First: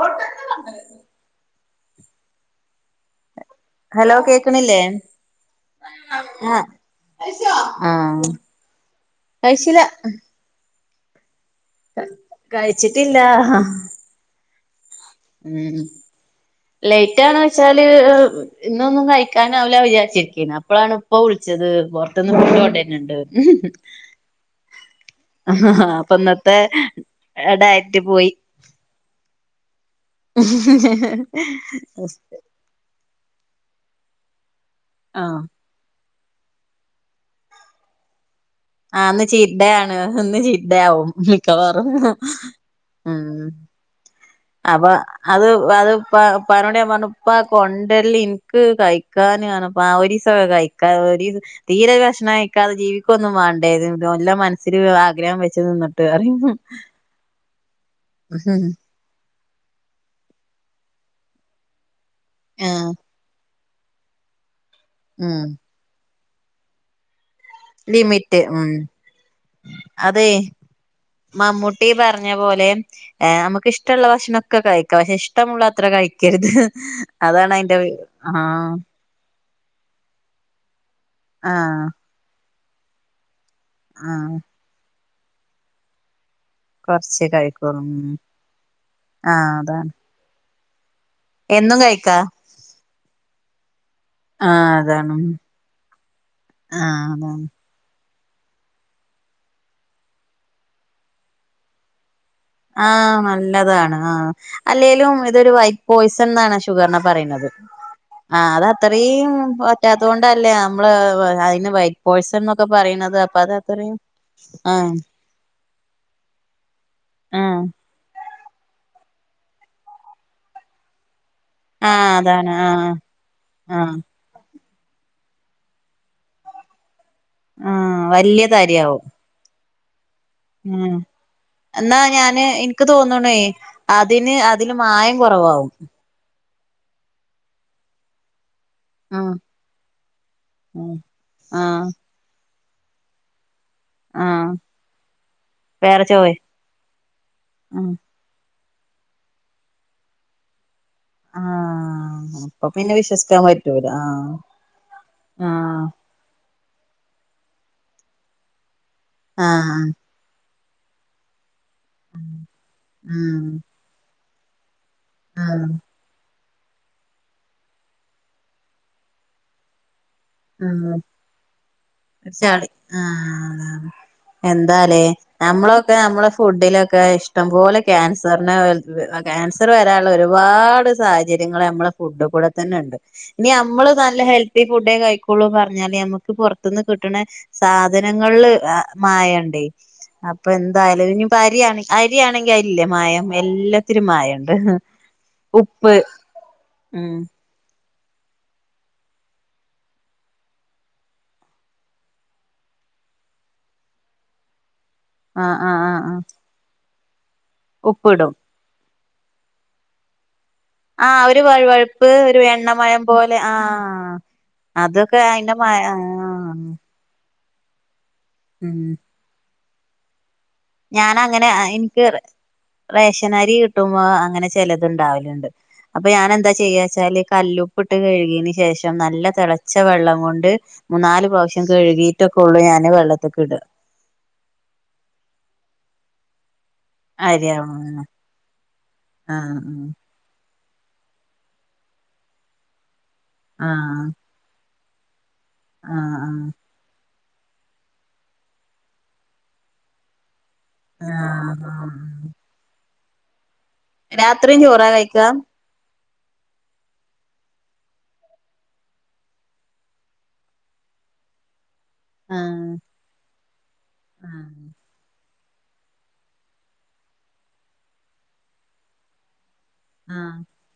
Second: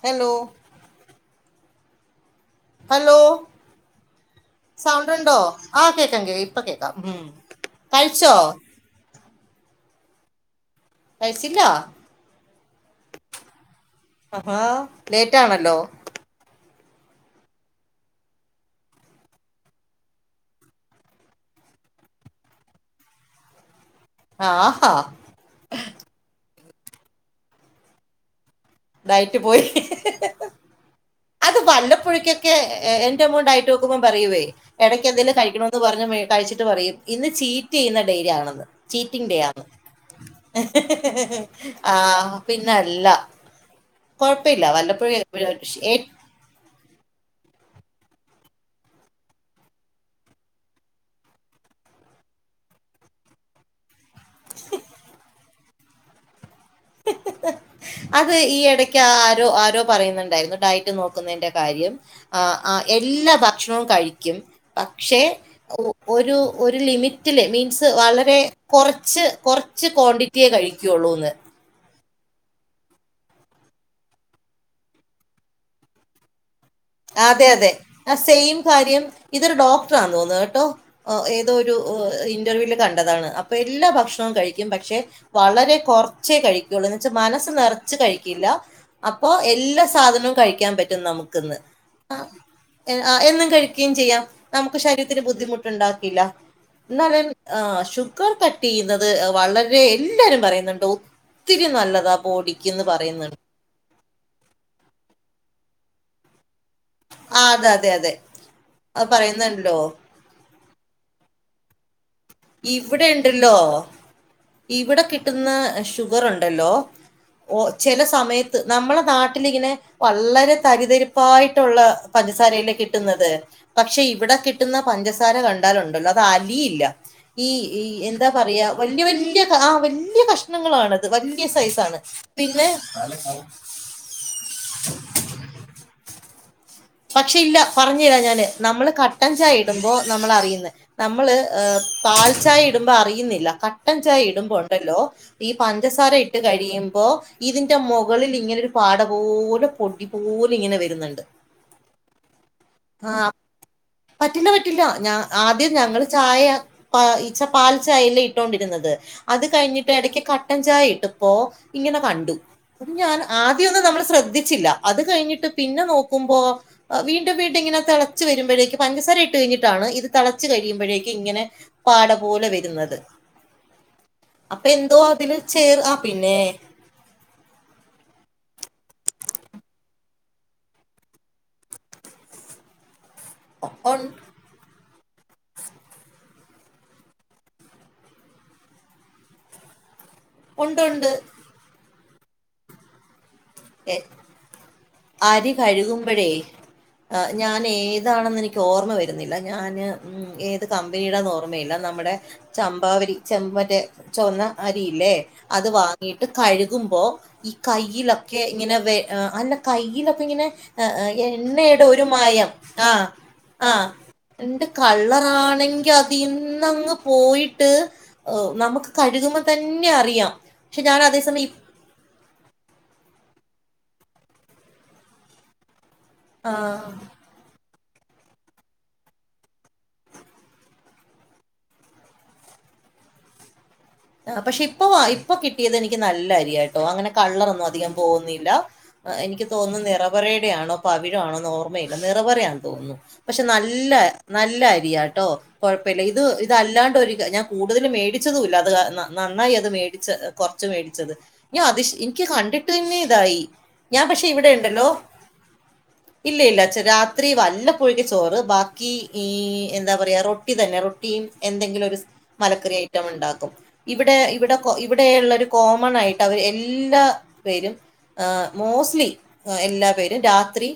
Hello hello hello കേക്കണില്ലേ sound ഉണ്ടോ ആ കേക്കാം കേ ഇപ്പൊ ആഹ് കേക്കാം ഉ ആഹ് കഴിച്ചോ കഴിച്ചില്ല കഴിച്ചില്ല കഴിച്ചിട്ടില്ല ആ ലേറ്റാണല്ലോ ലേറ്റ ണെന്ന് വെച്ചാല് ഇന്നൊന്നും കഴിക്കാനാവില്ല വിചാരിച്ചിരിക്കേ അപ്പോഴാണ് ഇപ്പ വിളിച്ചത് പുറത്തുന്ന് വീട്ടോണ്ടന്നെണ്ട് ആഹാ ആ അപ്പൊ ഇന്നത്തെ എടയാട്ട് പോയി ഐറ്റ് ട്ട പോയി അത് വല്ലപ്പോഴക്കൊക്കെ എമൗണ്ട് ആയിട്ട നോക്കുമ്പോൾ പറയുവേ ഇടക്ക എന്തെലും ആഹ് കഴിക്കണ എന്ന് പറഞ്ഞ കഴിച്ചിട്ട് പറയും ഇന്ന് ചീറ്റ് ചെയ്യുന്നഡേറ്റ് ആണെന്ന് ആഹ് ഇന്ന് ചീറ്റിനും ഡേ ചീറ്റ് ആണ് ഇന്ന് ചീറ്റ് ഡേ ആവും മിക്കവാറും ആ പിന്നല്ല ഉം കൊഴപ്പില്ല അപ്പൊ അത് അത് വല്ലപ്പോഴും പ പതിനോട പറഞ്ഞ പ്പ കൊണ്ടര ല്ല എനിക്ക് കഴിക്കാനപ്പ ആ ഒരുസ കഴിക്കാ തീരെ ഭക്ഷണക്കാതെ ജീവിക്കൊന്നും വേണ്ട എല്ലാം മനസ്സിൽ ആഗ്രഹം വെച്ചു നിന്നിട്ട് അറ അത് ഈ എടക്കാ രു ആരോ പറയുന്നുണ്ടാരുന്നു ഡയറ്റെ നോക്കുന്നേന്റെ കാര്യം ആ ആ ആഹ് എല്ലാ വർ - ഭക്ഷണോം കഴിക്കും പക്ഷെ ഉം ഒ ഒരു ലിമിറ്റ് മീറ്റില്ലേ മീൻസ് വളരെ ലിമിറ്റ് ഉം കൊറച്ച് കൊ റച്ച് ക്വാണ്ടിറ്റിയെ കഴിക്കള്ളൂന്ന് ട്ടീ പറഞ്ഞ പോലെ ഏ നമുക്കിഷ്ട്ടു ള്ള ഭക്ഷണം മൊക്കെ കഴിക്കാം പക്ഷെ ഇഷ്ടമുള്ളത്ര കഴിക്കരുത് അതെ അതാണ് അതെ അയിന്റെ ആ ആഹ് സെയിം കാര്യം ഇതൊരു ഡോക്ടറാന്ന് തോന്നുന്നു കേട്ടോ ഏതോ ഒരു ആഹ് ഇന്റർവ്യൂവിൽ കണ്ടതാണ് പ്പം എല്ലാ ഭക്ഷണോം ആഹ് കഴിക്കും പക്ഷെ വളരെ കൊറച് ച്ചേ കഴിക്കുള്ളൂ എന്നെച്ചാൽ കൊറച്ചേ മനസ്സ് കഴിക്കുള്ളൂ ഉം നിറച്ച് കഴിക്കില്ല അപ്പൊ ആഹ് എല്ലാ അതാണ് സാധനോം കഴിക്കാൻ പറ്റും നമുക്കിന്ന് എന്നും കഴിക്കാ ആ എന്നും കഴിക്ക് ക്കേം ചെയ്യാം ആഹ് നമുക്ക് ശരീരത്തിന് അതാണ് ബുദ്ധിമുട്ടുണ്ടാക്കില്ല ആഹ് എന്നാലും അതാണ് ഷുഗ് ക്കർ കട്ടു ചെയ്യുന്നതെ വളരെ എല്ലാവരും പറയുന്നുണ്ട് ഒത്തിരി നല്ലതാ ബോഡിക്ക് എന്ന് ആ പറയുന്നുണ്ട് നല്ലതാണ് ആ അല്ലേലും ഇതൊരു വൈറ്റ് പോയ്സൺ എന്നാണ് ഷുഗറിനെ ആ പറയണത് അതെ അതെ അതെ ആ ആ, അതത്രേം പറയുന്നുണ്ടല്ലോ പറ്റാത്തോണ്ടല്ലേ ആ നമ്മള് അതിന് വൈറ്റ് പോയസൺ എന്നൊക്കെ ഇവിടെ പറയുന്നത് അപ്പൊ ഉണ്ടല്ലോ അതത്രേം ആ ഇവിടെ കിട്ടുന്ന ഷുഗർ ഉണ്ടല്ലോ ഓ ആഹ് ചില സമയത്ത് നമ്മളെ നാട്ടിലിങ്ങനെ വള്ളരെ തരിതരിപ്പ്‌ ഉറപ്പായിട്ടുള്ള ആഹ് അതാണ് പഞ്ചസാരല്ലേ ആഹ് കിട്ടുന്നത് ആഹ് പക്ഷെ ഇവിടെ കിട്ട് കിട്ടുന്ന പഞ്ചസാര കണ്ടാലുണ്ടല്ലോ അത് അലിയില്ല ഈ ആഹ് എന്താ പറയാ വലിയ വലിയ ആ വല്യ ഉ എന്നാ ഞാനെ പിന്നെ എനിക്ക് തോന്നണേ അതിന് അതില് മായം കുറവാവും പക്ഷെ ഇല്ല പറഞ്ഞു തരാ ഞാനെ നമ്മളു കട്ടൻ ആഹ് ചായ ഇടുമ്പോ നമ്മൾ അറിയുന്നെ ആഹ് നമ്മളെ ഏ ആഹ് പാൽ ചായ ഇട് ടുമ്പം അറിയുന്നില്ല കട്ട് ട്ടൻ ചായ ആഹ് ഇടുമ്പോ ഉണ്ടല്ലോ ഈ വേറെ പഞ്ചസാര ചോയ് ഇട്ട് കഴിയുമ്പോ ഇതിന്റെ ആഹ് മൊകളിൽ ഇങ്ങനെ ഒരു പാടപോലും പൊടി പോലിങ്ങനെ വരുന്നുണ്ട്- ആഹ് അപ്പൊ പിന്നെ ആഹ് വിശ്വസിക്കാൻ പറ്റൂല ആഹ് പറ്റില്ല പറ്റില്ല ഞാ ആദ്യം ആഹ് ഞങ്ങള് ചായ- ആഹ് ഇച പാൽ ചായയല്ലേ ഇട്ടോണ്ടിരുന്നത് അത് ആഹ് കഴിഞ്ഞിട്ട് ഇടക്ക് കട്ടൻ ചായ ഇട്ടപ്പോ- ഇങ്ങനെ കണ്ടു ഉം ഞാൻ ആദ്യമൊന്നും നമ്മള് ശ്രദ്ധിച്ചില്ല അത് കഴിഞ്ഞിട്ട് ഉം പിന്നെ നോക്കുമ്പോ- ആഹ് വീണ്ടും വീണ്ടും ഇങ്ങനെ തെളച്ച് വരുമ്പഴേക്ക് പഞ്ചസാര ഇട്ട് കഴിഞ്ഞിട്ടാണ് ഇത്- തെളച്ച് ഉം കഴിയുമ്പഴേക്ക് ഇങ്ങനെ ഒരു പാടപോലെ ചളി വര്ന്നത്- ആഹ് അതാണ് എന്താലേ നമ്മളൊക്കെ നമ്മളെ ഫുഡിലൊക്കെ ഇഷ്ടം പോലെ ക്യാൻസറിനെ- ആഹ് ക്യാൻസറു വരാനുള്ള ഒരുപാട് സാഹചര്യങ്ങള് നമ്മടെ ഫുഡ്ഡു കൂടെ തന്നെ ഉണ്ട്- ഇനി ഒ അമ്മള് നല്ല ഒണ്ട് ഹെൽത്തി ഫുഡേ കഴിക് ക്കുളുന്ന് പറഞ്ഞാലെ നമ്മക്ക് പുറത്തൂന്ന് കിട്ടണ സാധനങ്ങളില് ആഹ് മായൊണ്ടേ- അപ്പൊ എന്തായാലും ഒണ്ട് ഇനിപ്പോ അരിയാണ അരിയാണെങ്കി അയില്ലേ മായ- എല്ലാത്തിനും മായൊണ്ട് അരി ഉപ്പ് കഴുകുമ്പഴേ ഉം- എതാണെന്ന് എനിക്ക് ഓർമ്മ വരുന്നില്ല ഞന് ഏത് കമ്പനിയുടെന്ന് ഓർമ്മയില്ല നമ്മുടെ ചമ്പാ വരി ചെമ്പാമറ്റേ ചൊവന്ന അര രിയില്ലേ ആഹ് അത് ആഹ് ആഹ് ആഹ് വാങ്ങീട്ട് കഴുകുമ്പോ ഈ കൈയ്ലൊ ഉപ്പിടും ഇങ്ങനെ വെ അ അല്ല കൈയ്യിലൊക്കെ ഇങ്ങനെ- ആഹ് ആ ഒരു എണ്ണയുടെ ഒരു വഴുവഴുപ്പ് മായം എണ്ണമയം ആഹ് പോലെ ആഹ് - എന്റെ അതൊക്കെ അയിന്റെ മയ കളറാണെങ്കി ആഹ് അതീന്നങ്ങ് പോയി ട്ട് ഓ നമുക്ക് കഴുകുമ്പത്തന്നെ അറിയാം - ഞാന അങ്ങനെ ആ എനിക്റ്- റേഷനരി കിട്ടുമ്പോ അങ്ങനെ ചെലതുണ്ടാവലുണ്ട് അപ്പൊ ഞാനെന്താ ആഹ് ചെയ്യച്ചാല് കല്ലുപ്പ് പ്പിട്ട് കഴുകിയന് ശേഷം നല്ല തെളച്ച വെള്ളം കൊണ്ട് മൂന്നാല് പ്രാവശ്യം കഴുകിട്ടൊക്കെ ഉള്ളൂ ഞാൻ- അങ്ങനെ വെള്ളത്തേക്കിട്ക- ആഹ് പക്ഷെ ഇപ്പൊ വാ ഇപ്പൊ കിട്ടിയത് എനിക്ക് നല്ല അരിയാ- ട്ടൊ അങ്ങനെ കള്ളറൊന്നും അധികം അരിയാവുന്ന പോകുന്നില്ല എനിക്ക് തോന്നി ആഹ് നിറപറേടെ ആണോ? പവിഴാണോ ന്ന് ഓർമ്മയില്ല നിറപറയാണെന്ന് തോന്നുന്നു പക്ഷെ നല്ല ആഹ് നല്ല അരിയാട്ടോ. കുഴപ്പമില്ല ആഹ് ഇത് ആഹ് ഇതല്ലാണ്ട് ഒരു ഞാൻ കൂടുതലും മേടിച്ചതൂല്ല അത് കാരണം നന്നായി അത് മേടിച്ചത്. കൊറച്ച് മേടിച്ചത് ഞാ ആഹ് അതിഷ് എനിക്ക് ആഹ് കണ്ടിട്ട് തന്നെ ഇതായി. ഞാൻ പക്ഷെ ഇവിടെ രാത്രിയും ചോറാ ഇണ്ടല്ലോ. കഴിക്കാ ഇല്ല ഇല്ല രാത്രി വല്ലപോഴൊക്കെ ചോറ് ബാക്കി ഈ എന്താ പറയാ റൊട്ടി തന്നെ റൊട്ടി. എന്തെങ്കിലും ഒരു ആഹ് മലക്കറി ഐറ്റം ഉണ്ടാക്കും ഇവിടെ ആഹ് ഇവിടെ ഇവിടെ ഉള്ളൊരു കോമൺ ആയിട്ട് അവർ എല്ലാ പേരും ഏ മോസ്ലീ എല്ലാപേരും ആഹ് രാത്രി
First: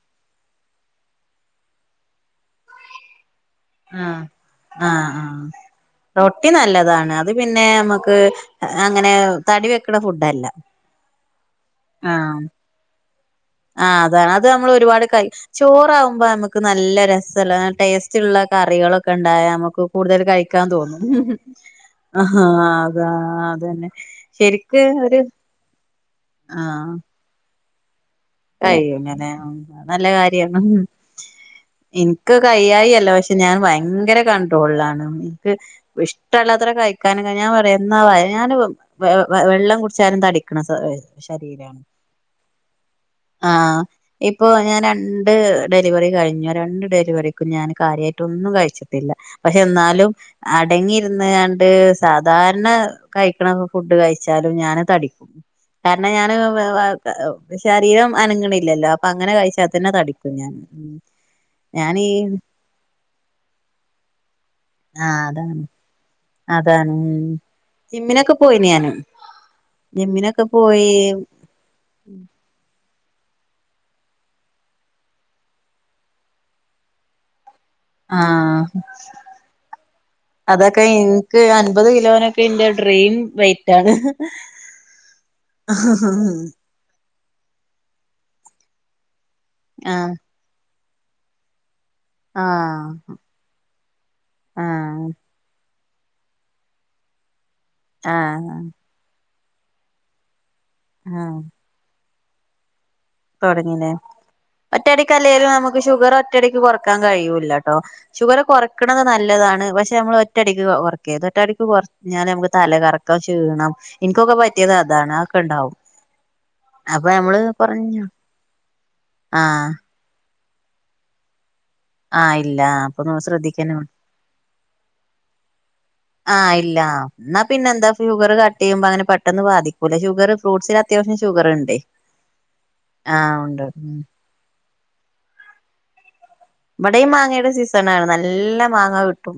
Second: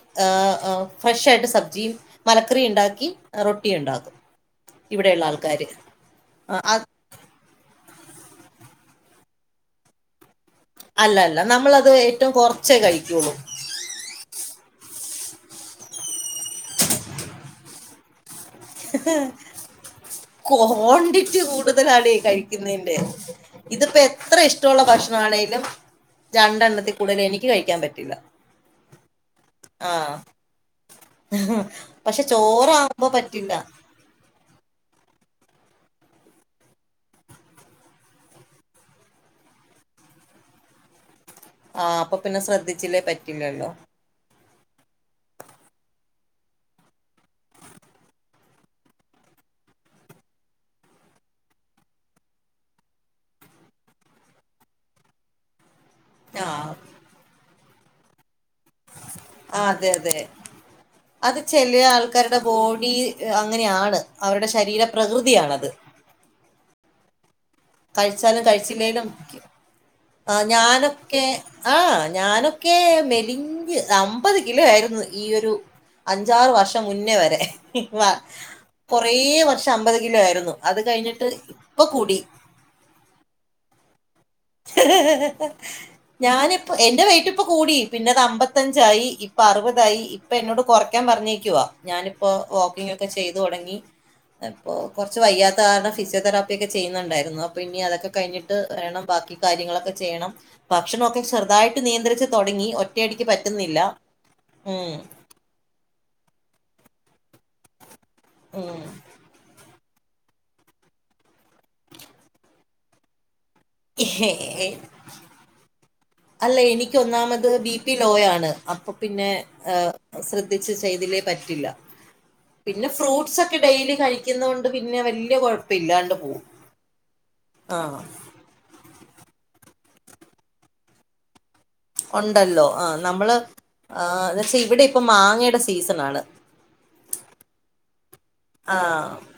ഫ്രഷ് ആയിട്ട് സബ്ജിയും മലക്കറിയും ഉണ്ടാക്കി റൊട്ടി ഉണ്ടാക്കും ആഹ് ആഹ് ഇവിടെയുള്ള ആ ആൾക്കാർ റൊട്ടി നല്ലതാണ് അത്പിന്നെ നമക്ക് ക്ക് അങ്ങനെ തടി വെക്ക്ണ ഫുഡല്ല. അല്ല അല്ല നമ്മളത് ഏറ്റവും ആഹ് കുറച്ചേ കഴിക്കൂവൊള്ളു. ആഹ് അതാണ് അത് നമ്മൾ ഒരുപാട് കഴി ചോറാവുമ്പോ നമ്മക്ക് നല്ല രസല്ലേ ടേസ്റ്റുള്ള കറികളൊക്കെ ഉണ്ടായാൽ നമുക്ക് കൂടുതൽ കഴിക്കാൻ തോന്നും ക്വാണ്ടിറ്റി കൂടുതലാണ് ഈ ആ [unintelligible] കഴിക്കുന്നതിന്റെ അത് തന്നെ ഇതിപ്പോ എത്ര ഇഷ്ടമുള്ള ശരിക്ക് ഒര് ഭക്ഷണമാണേലും രണ്ടെണ്ണത്തിൽ കൂടുതൽ എനിക്ക് കഴിക്കാൻ പറ്റില്ല. കഴിയെങ്ങനെ അത് ആ നല്ല കാര്യാണ് പക്ഷെ ഇൻക്ക് ചോറാകുമ്പോ കഴിയായല്ല പക്ഷെ പറ്റില്ല ഞാൻ ഭയങ്കര കണ്ട്രോളിലാ. എനിക്ക് ഇഷ്ടള്ളത്ര കഴിക്കാൻ ഞാൻ പറിം എന്നാ ഞാൻ വെള്ളം കുടി ചാലും തടിക്ക്ണ സ്വ ആഹ് അപ്പൊ പിന്നെ ശ്രദ്ധിച്ചില്ലേ പറ്റില്ലല്ലോ ഇപ്പോൾ ഞാൻ രണ്ട് ഡെലിവറി കഴിഞ്ഞു രണ്ട് ഡെലിവറിക്കും ഞാൻ കാര്യായിട്ടൊന്നും കഴിച്ചിട്ടില്ല. പക്ഷേ ഇന്നാലും അടങ്ങിയിര്ന്ന്ങ്ങാണ്ട് സാധാരണ കഴിക്ക്ണ ഫുഡ് കഴിച്ച ചാലും ഞാന് തടിക്കും കാരണം ഞാന് ആ ശരീരം അനങ്ങ്ണ് ല്ലല്ലാ അപ്പൊ അങ്ങനെ ആ, കഴിച്ചാൽ തന്നെ അതെ അതെ തടിക്കും ഞാൻ അത് ചെലേ ഞാനീ ആൾക്കാരുടെ ബോഡി അങ്ങനെയാണ് അവരുടെ ശരീര പ്രകൃതിയാണത് അതാൺ കഴിച്ചാലും കഴിച്ചില്ലേലും ജിമ്മിനൊക്കെ ആഹ് പോയി ഞാനൊക്കെ ആഹ് ഞാനൊക്കേ മെലിഞ്ഞ് അമ്പത് കിലോ ആയിരുന്നു ഈ ഒരു അഞ്ചാറ് വർഷം മുന്നേ വരെ വ ആഹ് കൊറേ വർഷം അമ്പത് കിലോ ആയിരുന്നു അത് അതൊക്കെ കഴിഞ്ഞിട്ട് എനിക്ക് ഇപ്പൊ അൻപത് കൂടി കിലോനൊക്കെ എന്റെ ഡ്രീം വെയിറ്റാണ് ഞാനിപ്പം എന്റെ വെയിറ്റ് ഇപ്പം കൂടി പിന്നതമ്പത്തഞ്ചായി ഇപ്പ അുറുപതായി ആഹ് ഇപ്പൊ എന്നോട് കൊറയ്ക്കാൻ പറഞ്ഞേക്കുവാ ഞാനിപ്പോ ആഹ് വാക്കിംഗ് ഒക്കെ ചെയ്തു തുടങ്ങി ഇപ്പോ ആഹ് കൊർച്ച് വയ്യാത്ത കാരണം ഫിസിയോതെറാപ്പി ഒക്കെ ചെയ്യുന്നുണ്ടായിരുന്നു അപ്പൊ ഇനി അതൊക്കെ കഴിഞ്ഞിട്ട് ആഹ് വേണം ബാക്കി കാര്യങ്ങളൊക്കെ ചെയ്യണം ഭക്ഷണ ഒക്കെ ചെറുതായിട്ട് നിയന്ത്രിച്ചു തുടങ്ങി ഒ തൊടങ്ങില്ലെ ഒറ്റടിക്ക് അല്ലേലും നമുക്ക് ഷുഗർ ഒറ്റടിക്ക് കൊറക്കാൻ കഴിയൂ ല്ലട്ടോ ഷുഗർ ഉം കുറക്ക്ണത് നല്ലതാണ് പക്ഷേ പക്ഷേ നമ്മൾ ഒറ്റടിക്ക് കുറക്കരുത് ഒറ്റടിക്ക് കുറഞ്ഞാ നമക്ക് തല കറക്കോ ക്ഷീണം ഇൻക്കൊക്കെ പറ്റിയത് അതാണ് അതൊക്കെ ഇണ്ടാവും അല്ല എനിക്ക് അപ്പൊ ഞമ്മള് ഒന്നാമത് ബി പി പർഞ്ഞൊ ലോ ആണ് അപ്പൊ പിന്നെ ഹേ ശ്രദ്ധിച്ച് ചെയ്തില്ലേൽ പറ്റില്ല ആഹ് ഇല്ല പിന്നെ അപ്പൊ ഫ്രൂട്ട്സൊക്കെ ശ്രദ്ധിക്കന്നെ ഡെയിലി കഴിക്കുന്നതു കൊണ്ട് പിന്നെ വല്ല്യ കൊഴ്പ്പല്ലാണ്ട് പോകും ആഹ് ന്നാ പിന്നെ എന്താ ഫ്യൂവറ് കട്ട് ചെയ്യുമ്പോ അങ്ങനെ പെ ട്ടെന്ന് ബാതിക്കൂല്ല ഷുഗറ് ഫ്രൂട്സിൽ അത്യാവശ്യം ഷുഗറുണ്ട് ഉണ്ടല്ലോ ആ നമ്മള് ആഹ് എന്ന് വച്ചാ ഇവിടെ ഇപ്പം മാങ്ങയുടെ സീസണാണ് ഇവടേം മാങ്ങേടെ സീസണാണ് നല്ല ല്ല മാങ്ങാ ആഹ് കിട്ടും.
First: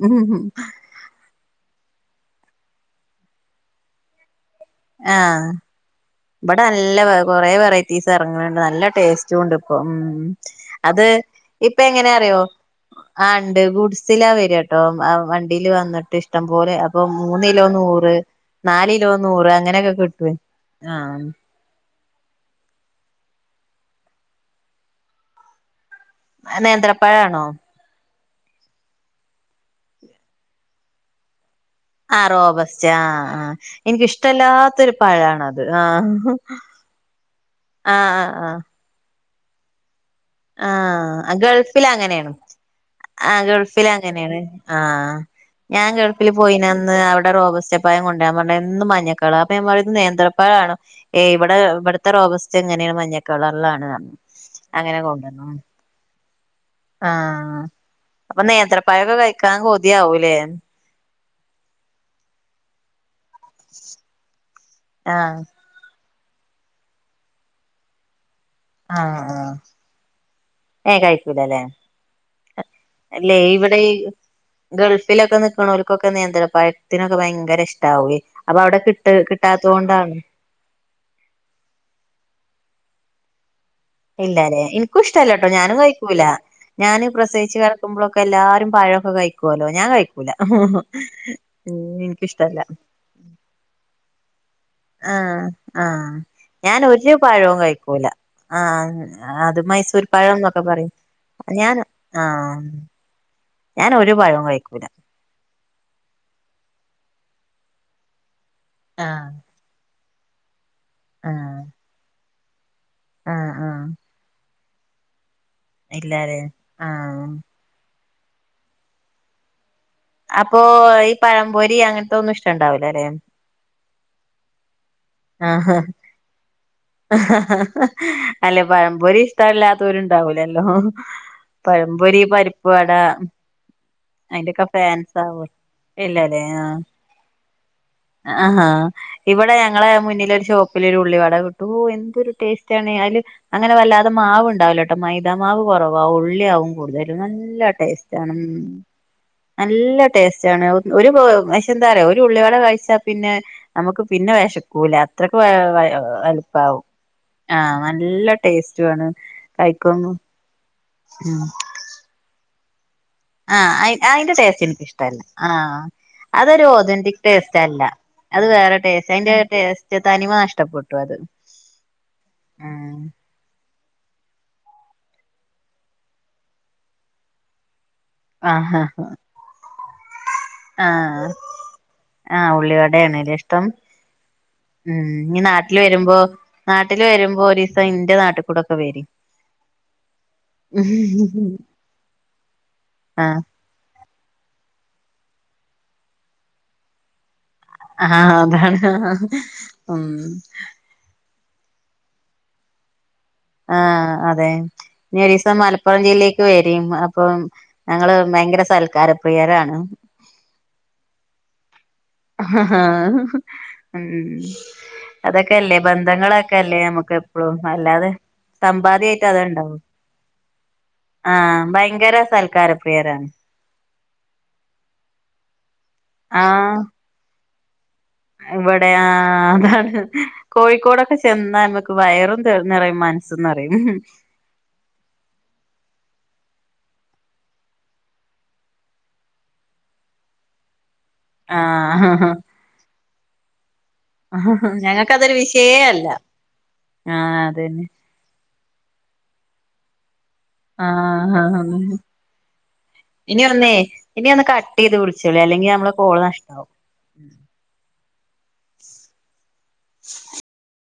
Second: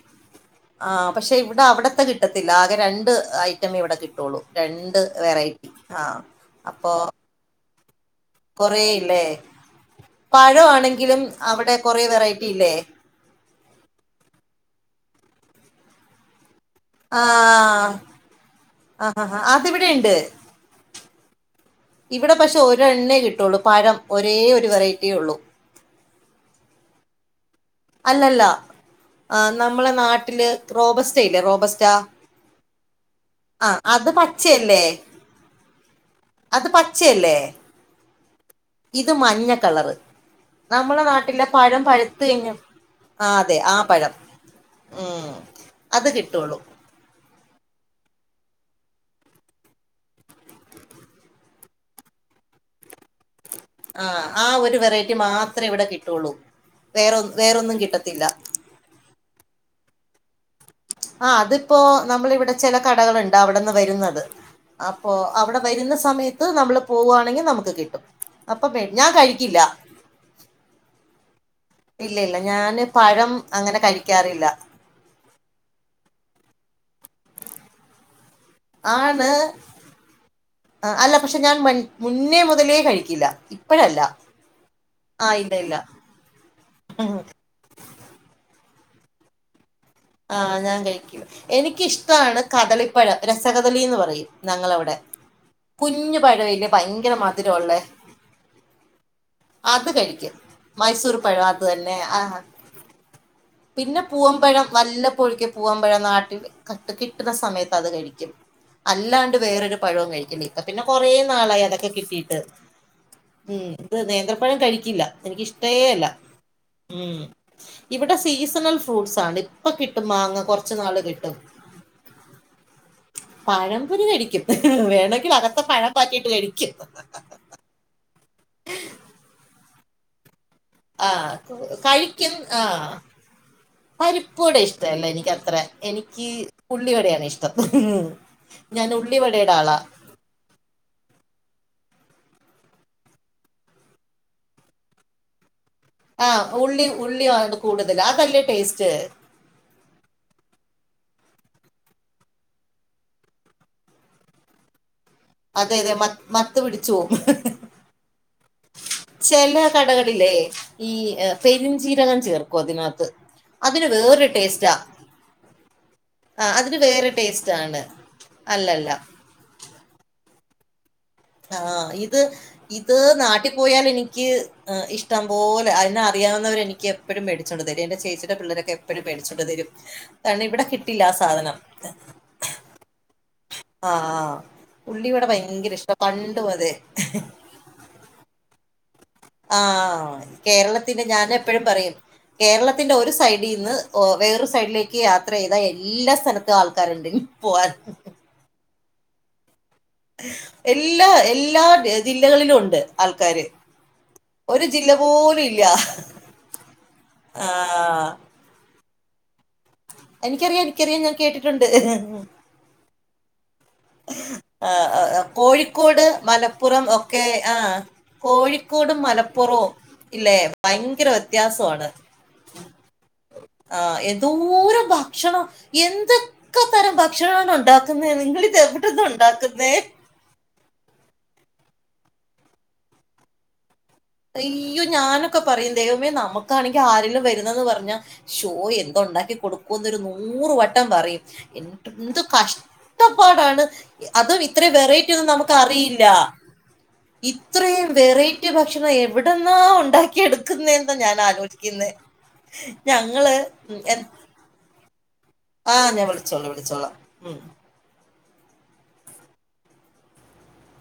ആഹ് പക്ഷെ ഇവിടെ അവിടത്തെ കിട്ടത്തില്ല ആകെ രണ്ട് ഐറ്റമേ ഇവടെ കിട്ടുള്ളൂ രണ്ട് വെറൈറ്റി ആഹ് ഇബടെ അപ്പൊ നല്ല വെ കൊറെ വെറെ റ്റീസ് ഏറങ്ങണിണ്ട് നല്ല കൊറേയില്ലേ ടേസ്റ്റുവോണ്ട് ഇപ്പോ ഉം അത് അവടെ ഇപ്പ കൊറേ എങ്ങനെ അറിയോ വെറൈറ്റി ഇല്ലേ? ആഹ് ഇണ്ട് ഗുഡ്സിലാ വര്യട്ടോ വണ്ടീല് വന്നിട്ട് ഇഷ്ടം പോലെ അപ്പോ മൂന്നിലോ ആഹ് നൂറ് നാ നാല്കിലോ ആഹ് ആഹ് നൂറ് അങ്ങനെക്കെ കിട്ടുവേ ആഹ് ഇവടെ പഷേ ഒരണ്ണേ കിട്ടുള്ളു പഴം ഒരേ ഒരു വെറൈറ്റിയേ ഒള്ളു. അത് നേന്ത്രപ്പഴാണോ? അല്ലല്ല ആഹ് നമ്മളെ നാട്ടില് റോബസ്റ്റയില്ലേ റോബസ് ആഹ് റോബസ്റ്റ് ആഹ് ആഹ് അത് പച്ചയല്ലേ എനിക്ക്‌ഷ്ടല്ലാത്തൊരു പഴാണത് ആഹ് അത് പച്ചയല്ലേ? ആഹ് ആഹ് ആഹ് ഇത് മഞ്ഞ കളറ് നമ്മളെ ആഹ് നാട്ടിലെ പഴം പഴുത്ത് ഗൾഫിലങ്ങനേയാണ് കഴിഞ്ഞ ആ ആഹ് അതെ ആ പഴം ഗൾഫിലങ്ങനേണ് ആഹ് ഉം ഞാൻ അത് ഗൾഫില് കിട്ടുള്ളൂ പോയിനന്ന് അവടെ റോബസ്റ്റപ്പഴം കൊണ്ട്രാരൻ പറഞ്ഞാ എന്നും മഞ്ഞക്കളറ് അപ്പോ ഞാൻ പറയും ഇത് നേന്ത്രപ്പഴാണ് ഏയ് ഇവടെ ഇവടുത്തെ റോബ സ്റ്റാ ഇങ്ങനെയാ മഞ്ഞക്കളറിലാണ് ആ റഞ്ഞു ആ ഒരു അങ്ങനെ വെറൈറ്റി [unintelligible] [inaudible] മാത്രമേ ഇവിടെ കിട്ടുള്ളൂ വേറൊ ആഹ് വേറൊന്നും കിട്ടത്തില്ല അപ്പോ നേന്ത്രപ്പഴൊക്കെ കഴിക്കാൻ കൊ തിയാവൂലേ ആഹ് അതിപ്പോ നമ്മളവിടെ ചെല കടകള് ണ്ടാവടെന്ന് വരുന്നത്. അപ്പോ ആഹ് അവടെ വരുന്ന സമയത്ത് നമ്മള് പോകുവാണെങ്കി നമുക്ക് കിട്ടും. അപ്പോ മേട് ഞാൻ കഴിക്കില്ല. ഏയ് കഴിക്കൂല്ലല്ലേ ഇല്ല ഇല്ല അ ഞാന് പഴം അല്ലെ ഇവടെ അങ്ങനെ ഈ കഴിക്കാറില്ല ഗൾഫിലൊക്കെ നി ക്ക്‌ണോൽക്കൊക്കെ നേന്ത്ര പഴത്തിനൊക്കെ ഭയങ്കര ഇഷ്ടാവൊയ് ആണ് ആ അല്ല പക്ഷെ ഞാൻ മൻ മുന്നേ മുതലേ കഴിക്കില്ല ഇപ്പഴല്ല ഇല്ലാല്ലേ എനിക്കും ഇഷ്ടല്ല ആ അല്ലാട്ടോ ഇല്ല ഇല്ല ഞാനും കഴിക്കൂ ല ഞാന് പ്രസവിച്ച് കടക്കുമ്പോളൊക്കെ എല്ലാരും പഴൊക്കെ കഴിക്കോല്ലോ ആഹ് ഞാൻ കഴിക്കൂം എനിക്കിഷ്ടമാണ് എനിക്കിഷ്ടല്ല കതളിപ്പഴം രസകഥളിന്ന് പറയും. ഞങ്ങള വടെ ആഹ് ആഹ് കുഞ്ഞു പഴവില്ലേ ഞാൻ ഒരു ഭയങ്കര പഴവും മധുരംള്ളേ കഴിക്കൂല ആഹ് അത് മൈസൂർ കഴിക്കും പഴം എന്നൊക്കെ പറയും മൈസൂര് പഴം അതു ഞാൻ തന്നെ ആ ആഹ് ഞാൻ പിന്നെ ഒരു പഴവും പൂവമ്പഴം കഴിക്കൂല നല്ലപോഴിക്ക് പൂവമ്പഴം നാട്ടിൽ കട്ട് കിട്ടുന്ന സമയത്ത് അത് കഴിക്കും ആഹ് അല്ലാണ്ട് വേറൊരു പഴവും കഴിക്ക്‌ണില്ലപിന്നെ കൊറേ ആഹ് നാളായി അതൊക്കെ കിട്ടിയിട്ട് ആഹ് ഉം ആഹ് ഇത് നേന്ത്രപ്പഴം കഴിക്കില്ല എനിക്കിഷ് ട്ടേ അല്ല ഇല്ലാലേ ഉം ആഹ് ഇവിടെ സീസണൽ ഫ്രൂട്ട്സ് ആണ് കിട്ടും മാങ്ങ അപ്പൊ കുറച്ചു നാള് ഈ കിട്ടും പഴമ്പൊരി അങ്ങനത്തെ ഒന്നും ഇഷ്ടണ്ടാവൂല്ല ല്ലെ പുഞ്ഞനടിക്കും വേണമെങ്കിൽ അകത്ത പഴം പാറ്റിയിട്ട് കഴി അല്ലെ പഴംപൊരി ഇഷ്ടല്ലാത്തവരുണ്ടാവൂല ല്ലോ ആ പഴമ്പൊരി പരിപ്പ് വട പരിപ്പടെ ഇഷ്ടല്ല എനിക്കത്ര എനിക്ക് ഇല്ലല്ലേ ആഹ് ഉള്ളി വടെയാണ് ഇഷ്ടം ആഹാ ഞൻ ഇവിടെ ഞങ്ങളെ മുന്നിലൊരു ഷോപ്പിലൊരു ഉള്ളി വട കിട്ടൂഔ ന്തൊരു ടേസ്റ്റ് ആണ് അയ്ല് അങ്ങനെ വല്ലാതെ മാവ്ണ്ടാവല്ലട്ടോ മൈദാ മാവ് കുറവാ ആ ഉള്ളിയാവും ഉള്ളി കൂടുതലും ഉള്ളിയാണ് നല്ല കൂടുതൽ ടേസ്റ്റ് ആണ് ഉം അതല്ലേ ടേസ്റ്റ് നല്ല ടേസ്റ്റ് ആണ് ഔ ഒരു പ് പക്ഷന്താറിയോ ഒരു ഉള്ളിവട കഴിച്ചാ പിന്നെ നമുക്ക് പിന്നെ വെശക്കൂല അത്രക്ക് വെ അതെ വെ അതെ മത്ത് മത്ത് വെലുപ്പാവും പിടിച്ചു പോവും ആ നല്ല ടേസ്റ്റുആണ് കഴിക്കൊന്നും ല്ലെ ഈ അ് പെരും ചീരകം ചേർക്കും അതിനകത്ത് ആഹ് അതിന് അയ് വേറൊരു അയിന്റെ ടേസ്റ്റ് ടേസ്റ്റാ ഇന്ക്ക് ഇഷ്ടല്ല ആഹ് ആ അതൊരു അതിന് വേറെ ഓതന്റിക് ടേസ്റ്റ് ടേസ്റ്റാണ് അല്ല അത് വേറെ അല്ലല്ല ടേസ്റ്റ് അല്ല അത് വേറെ ടേസ്റ്റ് തനിമ നഷ്ടപ്പെട്ടു അത് ആ ഇത് ഉം ഇത് നാട്ടിൽ പോയാൽ എനിക്ക് ക്ക് ഇഷ്ടം പോലെ അതിനെ അറിയാവുന്നവര് എനിക്ക് എപ്പഴും മേടിച്ചോണ്ട് തരും ചേച്ചിട പിള്ളേരൊക്കെ ആഹ് എപ്പഴും മേടിച്ചുകൊണ്ട് തരും തന്ന ഇവിടെ കിട്ടില്ല ആ സാധനം ഉള്ളിവഡേയാണ് ആ ആ ഉള്ളിവട മം ഭയങ്കര നാട്ടില് ഇഷ്ട വരുമ്പോ പണ്ടും അതെ നാട്ടില് വരുമ്പോ ഒരിസം ഇന്റെ നാട്ടിൽ കൂടെക്കെ വരി ആ കേരളത്തിന് ഞാൻ എപ്പോഴും പറയും കേരളത്തിന്റെ ഒരു ആഹ് സൈഡീന്ന് ഓ വേറൊരു സൈഡിലേക്ക് യാത്ര ചെയ്താ എല്ലാ സ്ഥലത്തും ആൾക്കാരുണ്ട് പോവാൻ ആഹ് അതാണ് ഉം എല്ലാ എല്ലാ ജില്ലകളിലും ഉണ്ട് ആൾക്കാര് ആഹ് അതെ ഒരു ജില്ല ഇനി ഒരു പോലും ദിവസം ഇല്ല മലപ്പുറം ജില്ലേക്ക് വരിം അപ്പം ആഹ് ഞങ്ങള് ഭയങ്കര സൽക്കാരപ്രിയരാണ് എനിക്കറിയാം എനിക്കറിയാം ഞാൻ കേട്ടിട്ടുണ്ട് ഹഹആ മം ആഹ് അതൊക്കെല്ലേ കോഴിക്കോട് ബന്ധങ്ങളൊക്കെ അല്ലേ മലപ്പുറം നമുക്ക് ഒക്കെ എപ്പളും ആഹ് അല്ലാതെ കോഴിക്കോടും സമ്പാതി ആയിട്ട് അതെ മലപ്പുറവും ഉണ്ടാവള്ളൂ ഇല്ലേ ഭയങ്കര ആ വ്യത്യാസമാണ് ഭയങ്കര സൽക്കാര പ്രിയരാണ് ആ എ ദൂരം ഭക്ഷണം എന്തൊക്കെ ആഹ് തരം ഭക്ഷണമാണ് ഉണ്ടാക്കുന്നത് നിങ്ങൾ ഇത് ഇവിടെ എവിടുന്ന് ആ ഉണ്ടാക്കുന്നേ അതാണ് കോഴിക്കോടൊക്കെ ചെന്ന ന്മക്ക് വയറും നിറയും മനസും നിറയും അയ്യോ ഞാനൊക്കെ പറയും ദൈവമേ നമുക്കാണെങ്കി ആരെലും വരുന്നെന്ന് പറഞ്ഞാ ഷോ എന്തോ ഉണ്ടാക്കി കൊടുക്കുംന്ന് ഒരു നൂറ് വട്ടം പറയും എന്ത് ആഹ് കഷ്ടപ്പാടാണ് അതും ഇത്രയും വെറൈറ്റി ഒന്നും ഞങ്ങക്കതൊരു നമുക്ക് വിഷയേ അറിയില്ല അല്ല ആഹ് ഇത്രയും അതന്നെ വെറൈ ഭക്ഷണം എവിടെന്ന ഉണ്ടാക്കിയെടുത്ത് ക്കുന്ന എന്താ ഞാൻ ആഹ് ആലോചിക്കുന്നെ ഞങ്ങള് ഇനി ഒന്നേ ഇനി ഒന്ന് കട്ട് ചെയ്ത് വിളിച്ചോളി അല്ലെങ്കിൽ ആ നമ്മളെ ഞാൻ കോള് വിളിച്ചോളാ നഷ്ടാവും വിളിച്ചോളാ മം [unintelligible]